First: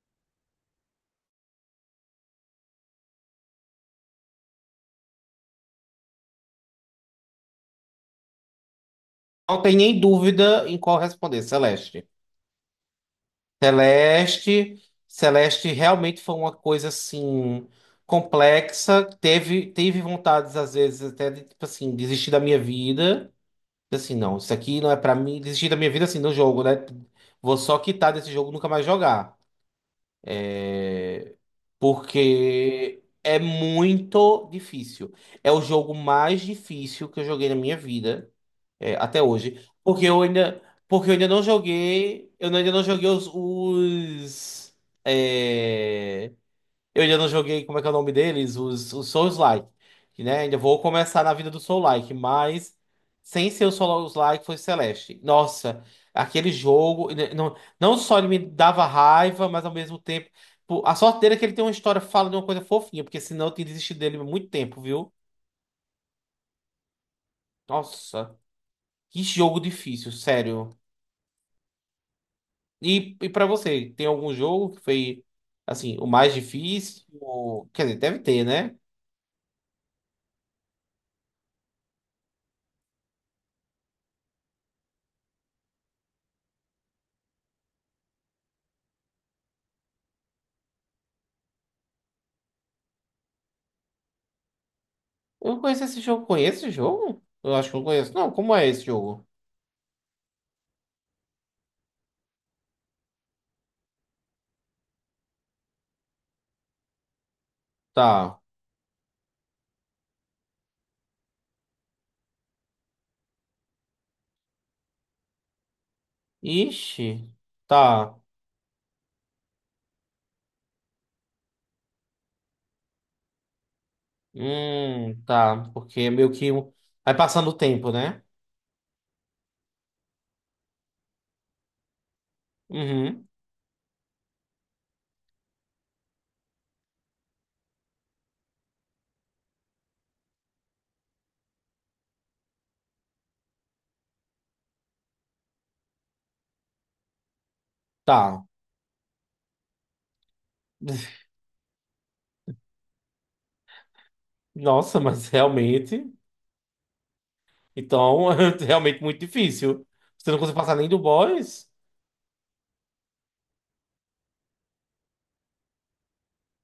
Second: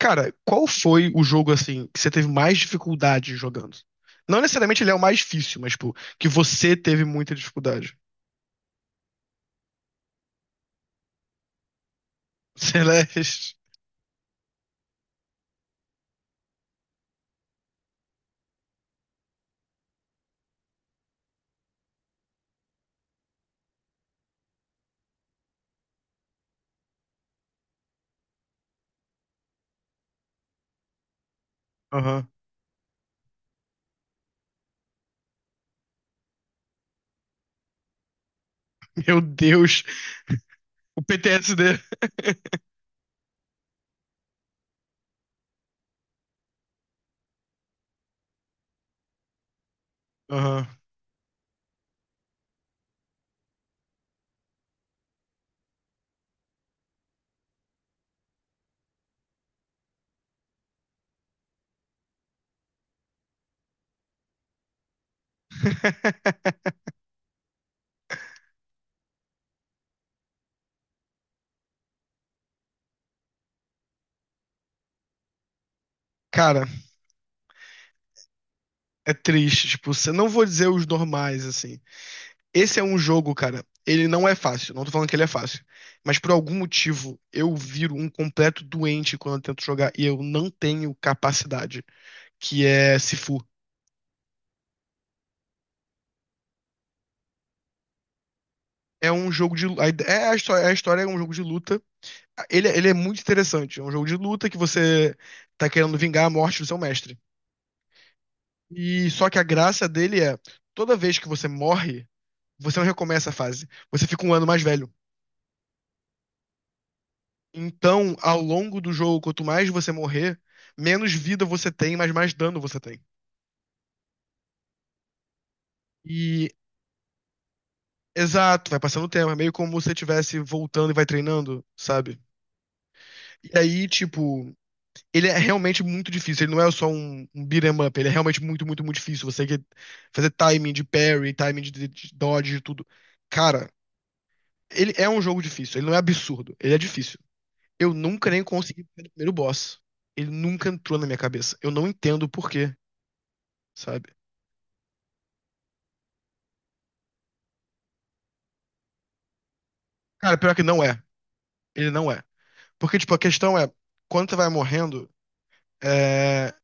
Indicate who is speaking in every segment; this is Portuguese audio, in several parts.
Speaker 1: Cara, qual foi o jogo assim que você teve mais dificuldade jogando? Não necessariamente ele é o mais difícil, mas tipo, que você teve muita dificuldade.
Speaker 2: Não tem nem dúvida em qual responder, Celeste.
Speaker 1: Celeste.
Speaker 2: Celeste, Celeste realmente foi uma coisa assim complexa. Teve, teve vontades às vezes até de tipo assim desistir da minha vida. Tipo assim, não, isso aqui não é pra mim. Desistir da minha vida assim no jogo, né? Vou só quitar desse jogo, e nunca mais jogar,
Speaker 1: Aham.
Speaker 2: porque é muito difícil. É o jogo mais difícil que eu joguei na minha vida. É,
Speaker 1: Meu
Speaker 2: até hoje.
Speaker 1: Deus, o
Speaker 2: Porque eu ainda não
Speaker 1: PTSD.
Speaker 2: joguei. É, eu ainda não joguei, como é que é o nome deles? Os Souls-like. Né? Ainda
Speaker 1: Aham.
Speaker 2: vou começar na vida do Soul-like, mas sem ser o Souls-like foi Celeste. Nossa, aquele jogo. Não, não só ele me dava raiva, mas ao mesmo tempo, pô, a sorte dele é que ele tem uma história, fala de uma coisa fofinha, porque senão eu teria desistido dele há muito tempo, viu? Nossa, que jogo difícil, sério. E para você, tem algum jogo que foi, assim, o mais
Speaker 1: Cara,
Speaker 2: difícil? Quer dizer, deve ter, né?
Speaker 1: é triste, tipo, você não vou dizer os normais assim. Esse é um jogo, cara, ele não é fácil, não tô falando que ele é fácil, mas por algum motivo eu viro um completo doente quando eu tento jogar e eu não tenho capacidade, que é Sifu.
Speaker 2: Eu conheço esse jogo. Conheço esse jogo? Eu acho que eu conheço. Não, como é esse
Speaker 1: É
Speaker 2: jogo?
Speaker 1: um jogo É a história é um jogo de luta. Ele é muito interessante. É um jogo de luta que você tá querendo vingar a morte do seu mestre.
Speaker 2: Tá.
Speaker 1: E só que a graça dele é, toda vez que você morre, você não recomeça a fase. Você fica um ano mais velho.
Speaker 2: Ixi.
Speaker 1: Então,
Speaker 2: Tá.
Speaker 1: ao longo do jogo, quanto mais você morrer, menos vida você tem, mas mais dano você tem.
Speaker 2: Tá. Porque é meio
Speaker 1: E
Speaker 2: que vai passando o tempo, né?
Speaker 1: exato, vai passando o tempo, é meio como se você estivesse voltando e vai treinando, sabe?
Speaker 2: Uhum.
Speaker 1: E aí, tipo, ele é realmente muito difícil. Ele não é só um beat 'em up. Ele é realmente muito, muito, muito difícil. Você tem que fazer timing de parry, timing de dodge, de tudo. Cara, ele é um jogo difícil. Ele não é absurdo. Ele é difícil. Eu nunca
Speaker 2: Tá.
Speaker 1: nem consegui pegar o primeiro boss. Ele nunca entrou na minha cabeça. Eu não entendo o porquê, sabe?
Speaker 2: Nossa, mas realmente. Então, é realmente muito difícil. Você
Speaker 1: Cara,
Speaker 2: não
Speaker 1: pior
Speaker 2: consegue
Speaker 1: que
Speaker 2: passar
Speaker 1: não
Speaker 2: nem do
Speaker 1: é.
Speaker 2: boss?
Speaker 1: Ele não é. Porque, tipo, a questão é, quando você vai morrendo, é,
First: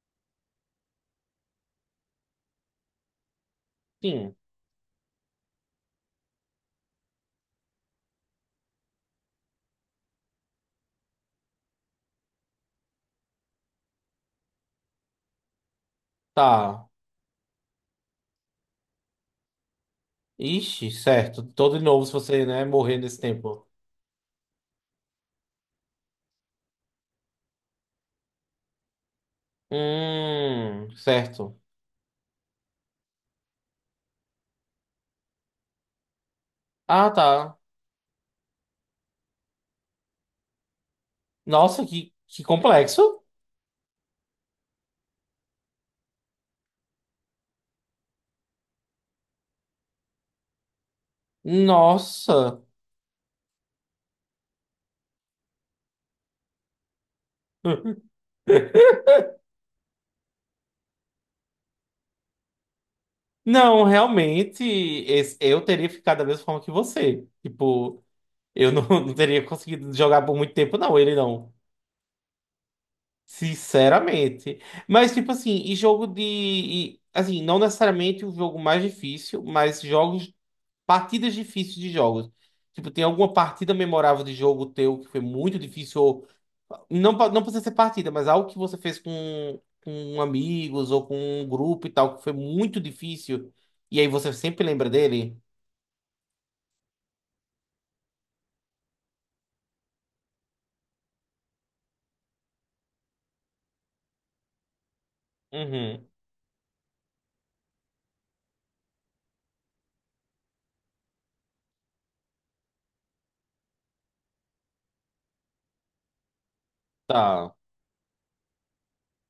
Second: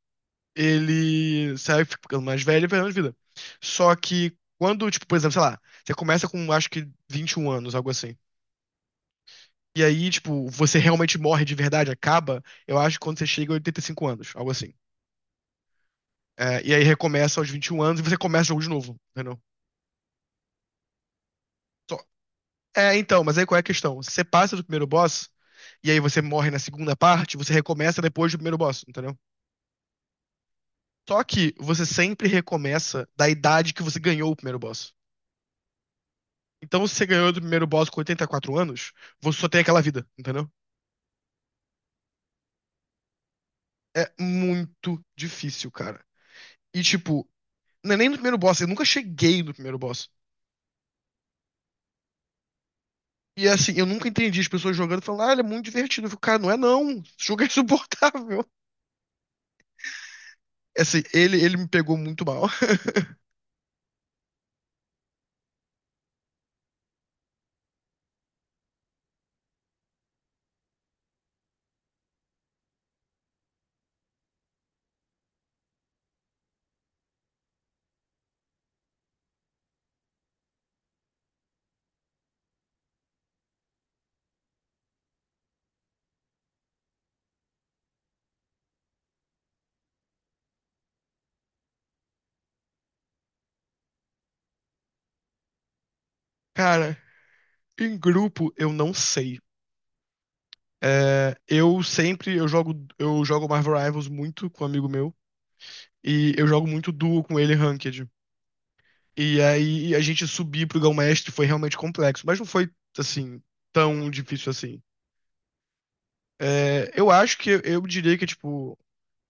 Speaker 1: ele sai ficando mais velho e vai dando vida. Só que
Speaker 2: Sim.
Speaker 1: quando, tipo, por exemplo, sei lá, você começa com acho que 21 anos, algo assim. E aí, tipo, você realmente morre de verdade, acaba, eu acho que quando você chega a 85 anos, algo assim. É, e aí
Speaker 2: Tá.
Speaker 1: recomeça aos 21 anos e você começa o jogo de novo, entendeu?
Speaker 2: Ixi, certo. Todo de
Speaker 1: Só-
Speaker 2: novo se você, né,
Speaker 1: É,
Speaker 2: morrer nesse
Speaker 1: então, mas aí qual é a
Speaker 2: tempo.
Speaker 1: questão? Você passa do primeiro boss, e aí você morre na segunda parte, você recomeça depois do primeiro boss, entendeu? Só que
Speaker 2: Certo.
Speaker 1: você sempre recomeça da idade que você ganhou o primeiro boss. Então, se você
Speaker 2: Ah,
Speaker 1: ganhou do
Speaker 2: tá.
Speaker 1: primeiro boss com 84 anos, você só tem aquela vida, entendeu?
Speaker 2: Nossa, que complexo.
Speaker 1: É muito difícil, cara. E, tipo, não é nem no primeiro boss, eu nunca cheguei no primeiro boss.
Speaker 2: Nossa.
Speaker 1: E, assim, eu nunca entendi as pessoas jogando e falando, ah, ele é muito divertido. Eu fico, cara, não é não. Esse jogo é insuportável. É assim, ele me pegou muito mal.
Speaker 2: Não, realmente, eu teria ficado da mesma forma que você. Tipo, eu não, não teria conseguido jogar por muito tempo, não, ele não. Sinceramente. Mas, tipo assim, assim, não necessariamente o jogo mais difícil, mas jogos Partidas difíceis de jogos. Tipo, tem alguma partida memorável de jogo teu que foi muito difícil? Ou. Não, não precisa ser partida, mas algo que você fez com amigos ou com um grupo e tal, que foi muito difícil. E aí você sempre lembra dele?
Speaker 1: Cara, em grupo, eu não sei. É, eu jogo Marvel Rivals muito com um amigo meu.
Speaker 2: Uhum.
Speaker 1: E eu jogo muito duo com ele ranked. E aí a gente subir pro Grão-Mestre foi realmente complexo, mas não foi, assim, tão difícil assim. É, eu acho que
Speaker 2: Tá.
Speaker 1: eu diria que, tipo,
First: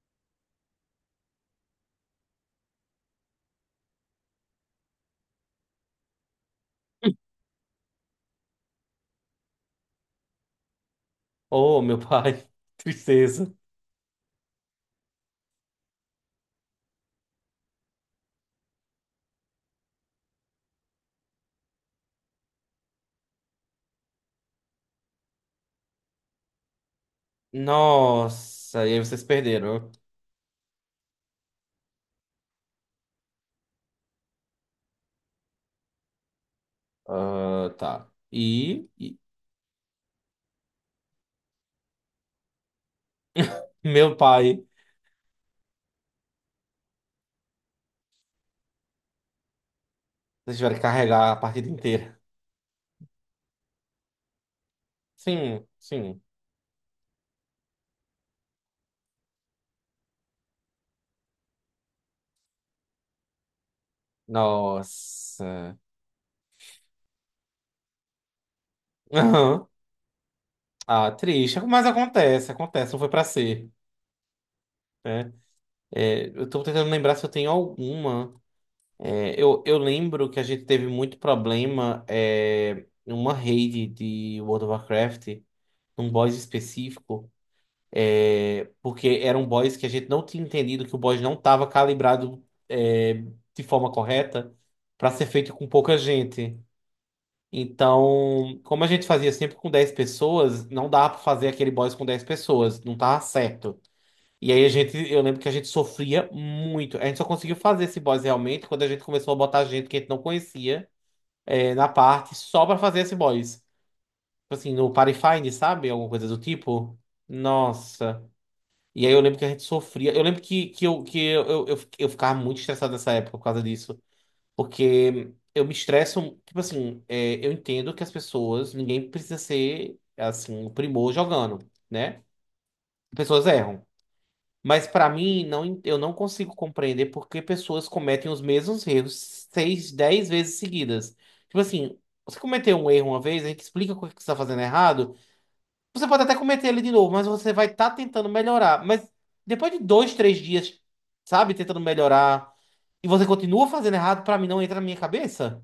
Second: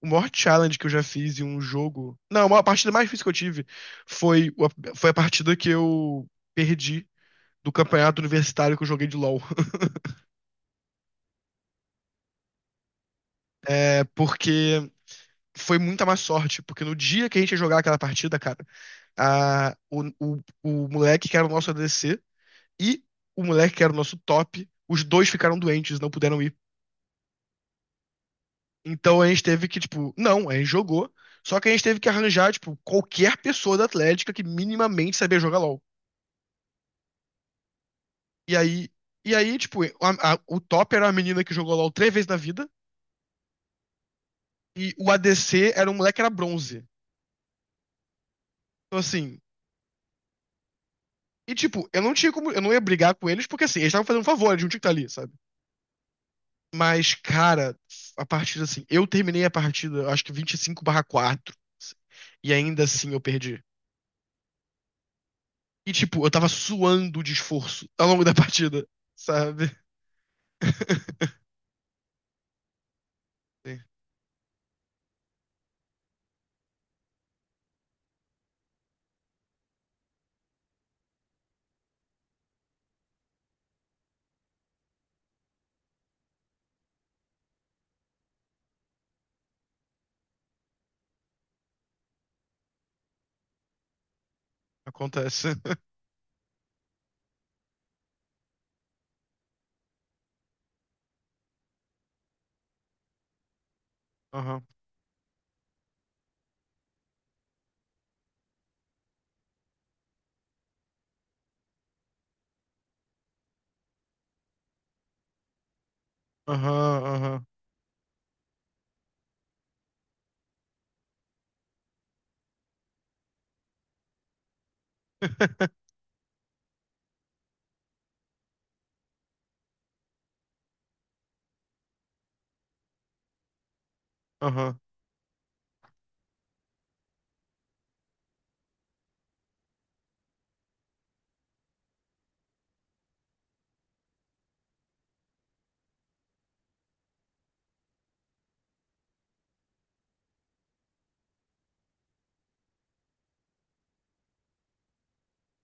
Speaker 1: o maior challenge que eu já fiz em um jogo. Não, a maior partida mais difícil que eu tive foi, foi a partida que eu perdi do campeonato universitário que eu joguei de LoL.
Speaker 2: Oh, meu pai. Tristeza.
Speaker 1: É, porque. Foi muita má sorte, porque no dia que a gente ia jogar aquela partida, cara, o moleque que era o nosso ADC e o moleque que era o nosso top, os dois ficaram doentes, não puderam ir.
Speaker 2: Nossa, e aí
Speaker 1: Então
Speaker 2: vocês
Speaker 1: a gente teve que,
Speaker 2: perderam.
Speaker 1: tipo, não, a gente jogou. Só que a gente teve que arranjar, tipo, qualquer pessoa da Atlética que minimamente sabia jogar LOL.
Speaker 2: Ah, tá.
Speaker 1: E
Speaker 2: E,
Speaker 1: aí,
Speaker 2: e-
Speaker 1: e aí, tipo, o top era uma menina que jogou LOL três vezes na vida,
Speaker 2: meu pai,
Speaker 1: e o ADC era um moleque que era bronze. Então, assim,
Speaker 2: vocês tiveram que carregar a
Speaker 1: e
Speaker 2: partida
Speaker 1: tipo, eu não
Speaker 2: inteira.
Speaker 1: tinha como, eu não ia brigar com eles, porque assim, eles estavam fazendo um favor, eles não tinham que estar ali, sabe?
Speaker 2: Sim, sim.
Speaker 1: Mas, cara, a partida, assim, eu terminei a partida, acho que 25/4, assim, e ainda assim eu perdi.
Speaker 2: Nossa.
Speaker 1: E, tipo, eu tava suando de esforço ao longo da partida, sabe?
Speaker 2: Ah, triste, mas acontece, acontece, não foi pra ser.
Speaker 1: Sim,
Speaker 2: Né? Eu tô tentando lembrar se eu tenho alguma. Eu lembro que a gente teve muito problema, em uma raid de World of Warcraft, num boss específico, porque era um boss que a gente não tinha entendido que o boss não estava calibrado, é, de forma correta para ser feito
Speaker 1: acontece.
Speaker 2: com pouca gente. Então, como a gente fazia sempre com 10 pessoas, não dava para fazer aquele boss com 10 pessoas, não tava certo. E
Speaker 1: Aham,
Speaker 2: aí a gente, eu lembro que a gente sofria muito. A gente só conseguiu fazer esse boss realmente quando a gente começou a botar gente que a gente não conhecia, na parte só pra fazer esse boss. Tipo assim, no Party Find, sabe? Alguma coisa do tipo.
Speaker 1: aham, aham.
Speaker 2: Nossa. E aí eu lembro que a gente sofria. Eu lembro que eu ficava muito estressado nessa época por causa disso. Porque eu me estresso. Tipo assim, eu entendo que as pessoas, ninguém precisa ser assim, o primor jogando, né? Pessoas erram.
Speaker 1: Aham,
Speaker 2: Mas para mim, não, eu não consigo compreender por que pessoas cometem os mesmos erros seis, 10 vezes seguidas. Tipo assim, você cometeu um erro uma vez, a gente explica o que você está fazendo errado. Você pode até cometer ele de novo, mas você vai estar tentando melhorar. Mas depois de dois, três dias, sabe, tentando melhorar, e você continua fazendo errado, para mim não entra na minha cabeça.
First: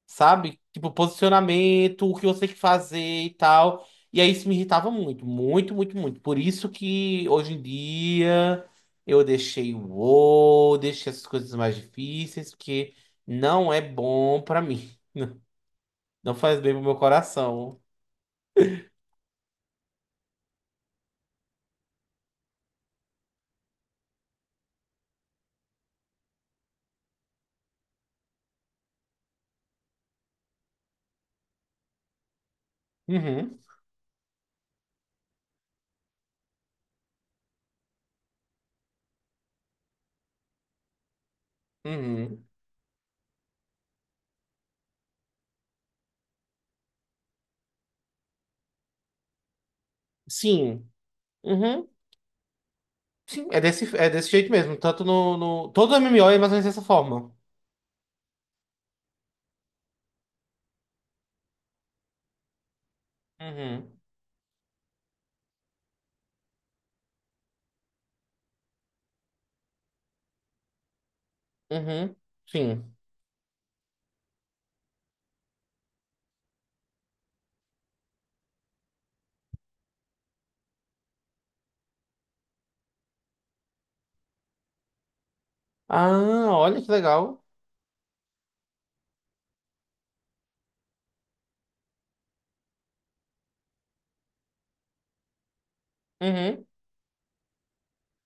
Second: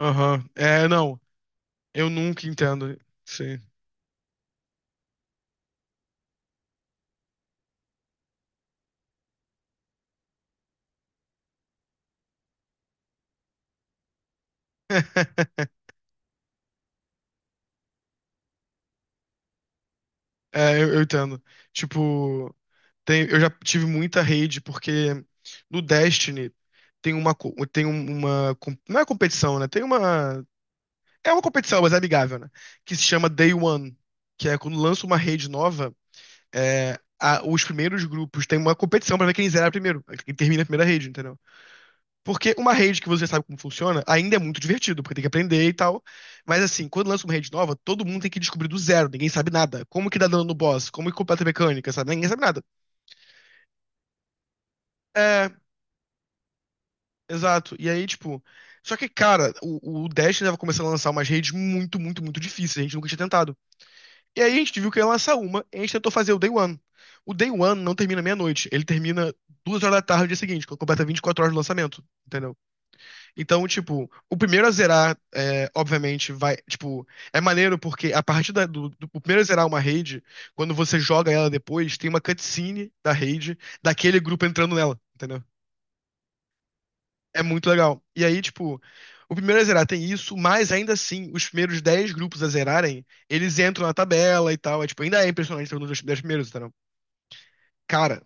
Speaker 1: aham.
Speaker 2: Sabe?
Speaker 1: É,
Speaker 2: Tipo,
Speaker 1: não,
Speaker 2: posicionamento,
Speaker 1: eu
Speaker 2: o que você
Speaker 1: nunca
Speaker 2: tem que
Speaker 1: entendo.
Speaker 2: fazer e
Speaker 1: Sim.
Speaker 2: tal. E aí isso me irritava muito, muito, muito, muito. Por isso que hoje em dia eu deixei o WoW, deixei essas coisas mais difíceis, porque não é bom pra mim. Não faz bem pro meu coração.
Speaker 1: É, eu entendo. Tipo, eu já tive muita rede, porque no Destiny tem uma, co- tem um- uma. Com- não é competição, né? Tem uma. É uma competição, mas é amigável, né? Que se chama Day
Speaker 2: Uhum,
Speaker 1: One. Que é quando lança uma rede nova, os primeiros grupos têm uma competição pra ver quem zera primeiro, quem termina a primeira rede, entendeu?
Speaker 2: uhum.
Speaker 1: Porque uma rede que você sabe como funciona ainda é muito divertido, porque tem que aprender e tal. Mas assim, quando lança uma rede nova, todo mundo tem que descobrir do zero, ninguém sabe nada. Como que dá dano no
Speaker 2: Sim,
Speaker 1: boss? Como que completa a
Speaker 2: uhum.
Speaker 1: mecânica, sabe? Ninguém sabe nada.
Speaker 2: Sim, é desse jeito mesmo. Tanto no,
Speaker 1: É,
Speaker 2: no... Todo MMO é mais ou menos dessa forma.
Speaker 1: exato. E aí, tipo. Só que, cara, o Destiny tava começando a lançar umas redes muito, muito, muito difíceis, a gente nunca tinha tentado.
Speaker 2: Uhum,
Speaker 1: E aí a gente viu que ia lançar uma, e a gente tentou fazer o Day One. O Day One não termina meia-noite, ele termina 2 horas da tarde no dia seguinte, quando completa 24 horas do lançamento,
Speaker 2: uhum.
Speaker 1: entendeu?
Speaker 2: Sim.
Speaker 1: Então, tipo, o primeiro a zerar, é, obviamente, vai. Tipo, é maneiro porque a partir da- do, do- o primeiro a zerar uma raid, quando você joga ela depois, tem uma cutscene da raid, daquele grupo entrando nela, entendeu?
Speaker 2: Ah, olha que legal.
Speaker 1: É muito legal. E aí, tipo, o primeiro a zerar tem isso, mas ainda assim, os primeiros 10 grupos a zerarem, eles entram na tabela e tal. É, tipo, ainda é impressionante ter um dos 10 primeiros,
Speaker 2: Uhum.
Speaker 1: entendeu? Cara,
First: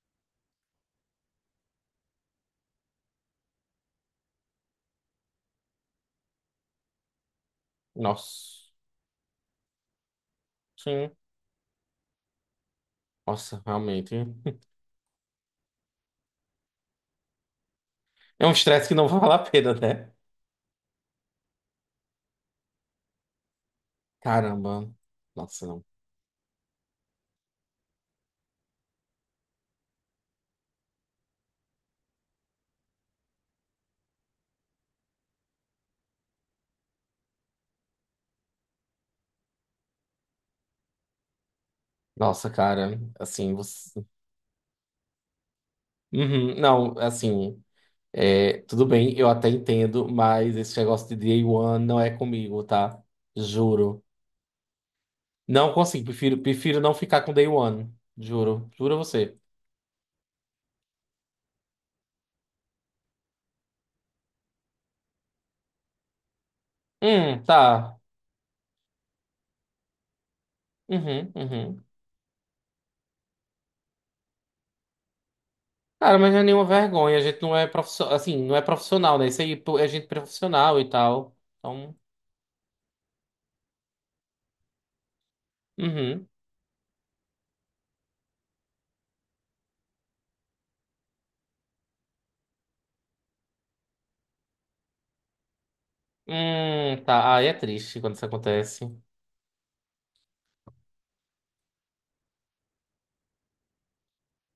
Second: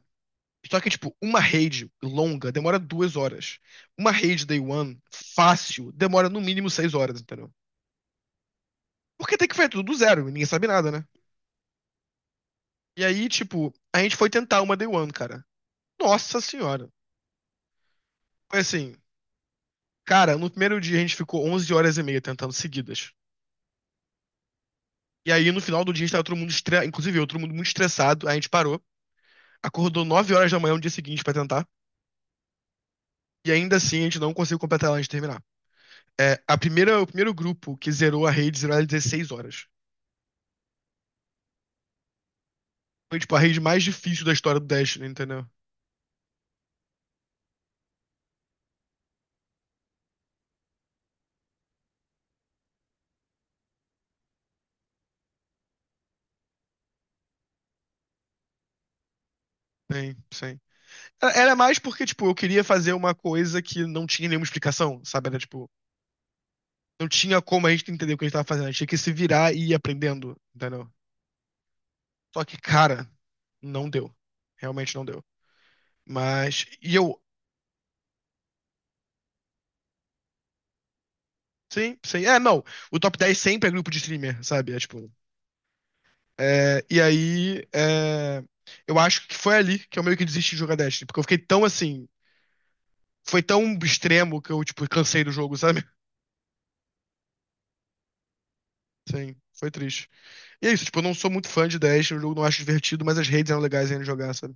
Speaker 1: só que, tipo, uma raid longa demora 2 horas. Uma raid day one, fácil, demora no mínimo 6 horas, entendeu?
Speaker 2: Nossa.
Speaker 1: Porque tem que fazer tudo do zero, ninguém sabe nada, né?
Speaker 2: Sim.
Speaker 1: E aí,
Speaker 2: Nossa,
Speaker 1: tipo, a
Speaker 2: realmente.
Speaker 1: gente foi tentar uma Day One, cara. Nossa senhora.
Speaker 2: É um
Speaker 1: Foi
Speaker 2: estresse
Speaker 1: assim,
Speaker 2: que não vale a pena, né?
Speaker 1: cara, no primeiro dia a gente ficou 11 horas e meia tentando seguidas.
Speaker 2: Caramba.
Speaker 1: E aí, no
Speaker 2: Nossa,
Speaker 1: final
Speaker 2: não.
Speaker 1: do dia, a gente tava todo mundo estressado, inclusive eu, todo mundo muito estressado, aí a gente parou, acordou 9 horas da manhã no dia seguinte pra tentar, e ainda assim a gente não conseguiu completar ela antes de terminar. É, o primeiro grupo que zerou a rede zerou ela em 16 horas.
Speaker 2: Nossa, cara.
Speaker 1: Foi, tipo, a
Speaker 2: Assim,
Speaker 1: rede mais
Speaker 2: você.
Speaker 1: difícil da história do Destiny, entendeu?
Speaker 2: Uhum. Não, assim, tudo bem, eu até entendo, mas esse negócio de Day One não é comigo, tá? Juro. Não consigo. Prefiro, prefiro não ficar com Day One. Juro. Juro a você.
Speaker 1: Sim, sim. Era mais porque, tipo, eu queria fazer uma coisa que não tinha nenhuma explicação, sabe? Era, tipo, não tinha como a gente
Speaker 2: Tá.
Speaker 1: entender o que a gente tava fazendo. A gente tinha que se virar e ir aprendendo, entendeu?
Speaker 2: Uhum, uhum.
Speaker 1: Só que, cara, não deu. Realmente não deu.
Speaker 2: Cara, mas não é nenhuma
Speaker 1: Mas,
Speaker 2: vergonha. A gente não é profissional. Assim, não é profissional, né? Isso aí pô, é gente profissional e tal.
Speaker 1: sim,
Speaker 2: Então.
Speaker 1: sei. É, não. O top 10 sempre é grupo de streamer, sabe? É, tipo,
Speaker 2: Uhum.
Speaker 1: e aí, eu acho que foi ali que eu meio que desisti de jogar Destiny, porque eu fiquei tão assim, foi tão extremo que eu, tipo, cansei do jogo, sabe?
Speaker 2: Tá. Aí é triste quando isso acontece.
Speaker 1: Sim, foi triste. E é isso, tipo, eu não sou muito fã de Dash, o jogo não acho divertido, mas as redes eram legais ainda de jogar, sabe?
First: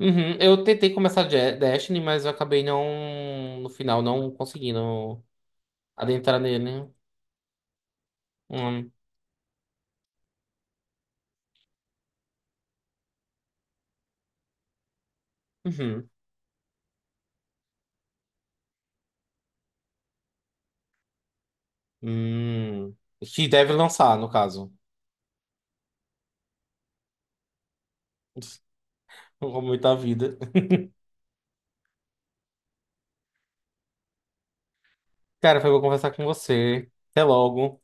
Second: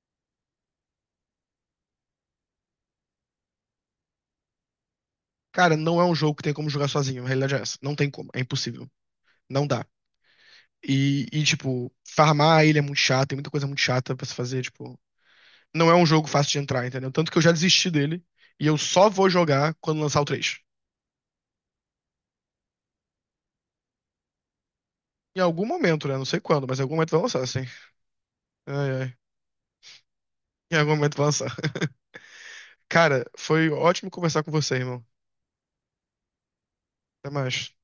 Speaker 2: Uhum. Eu tentei começar Destiny, mas eu acabei não, no final, não conseguindo
Speaker 1: Cara, não é um jogo
Speaker 2: adentrar
Speaker 1: que tem como jogar
Speaker 2: nele.
Speaker 1: sozinho, a realidade é essa. Não tem como, é impossível.
Speaker 2: Hum.
Speaker 1: Não dá. E, tipo, farmar a ilha é muito chato, tem muita coisa muito chata pra se fazer, tipo. Não é um
Speaker 2: Uhum.
Speaker 1: jogo fácil de entrar, entendeu? Tanto que eu já desisti dele, e eu só vou jogar quando lançar o três.
Speaker 2: Hum. Que deve lançar, no caso.
Speaker 1: Em algum momento, né? Não sei quando, mas em algum momento vai lançar, assim. Ai, ai.
Speaker 2: Como muita vida.
Speaker 1: Em algum momento vai lançar. Cara, foi ótimo conversar com você, irmão.
Speaker 2: Cara, foi bom conversar com você. Até
Speaker 1: Até mais.
Speaker 2: logo.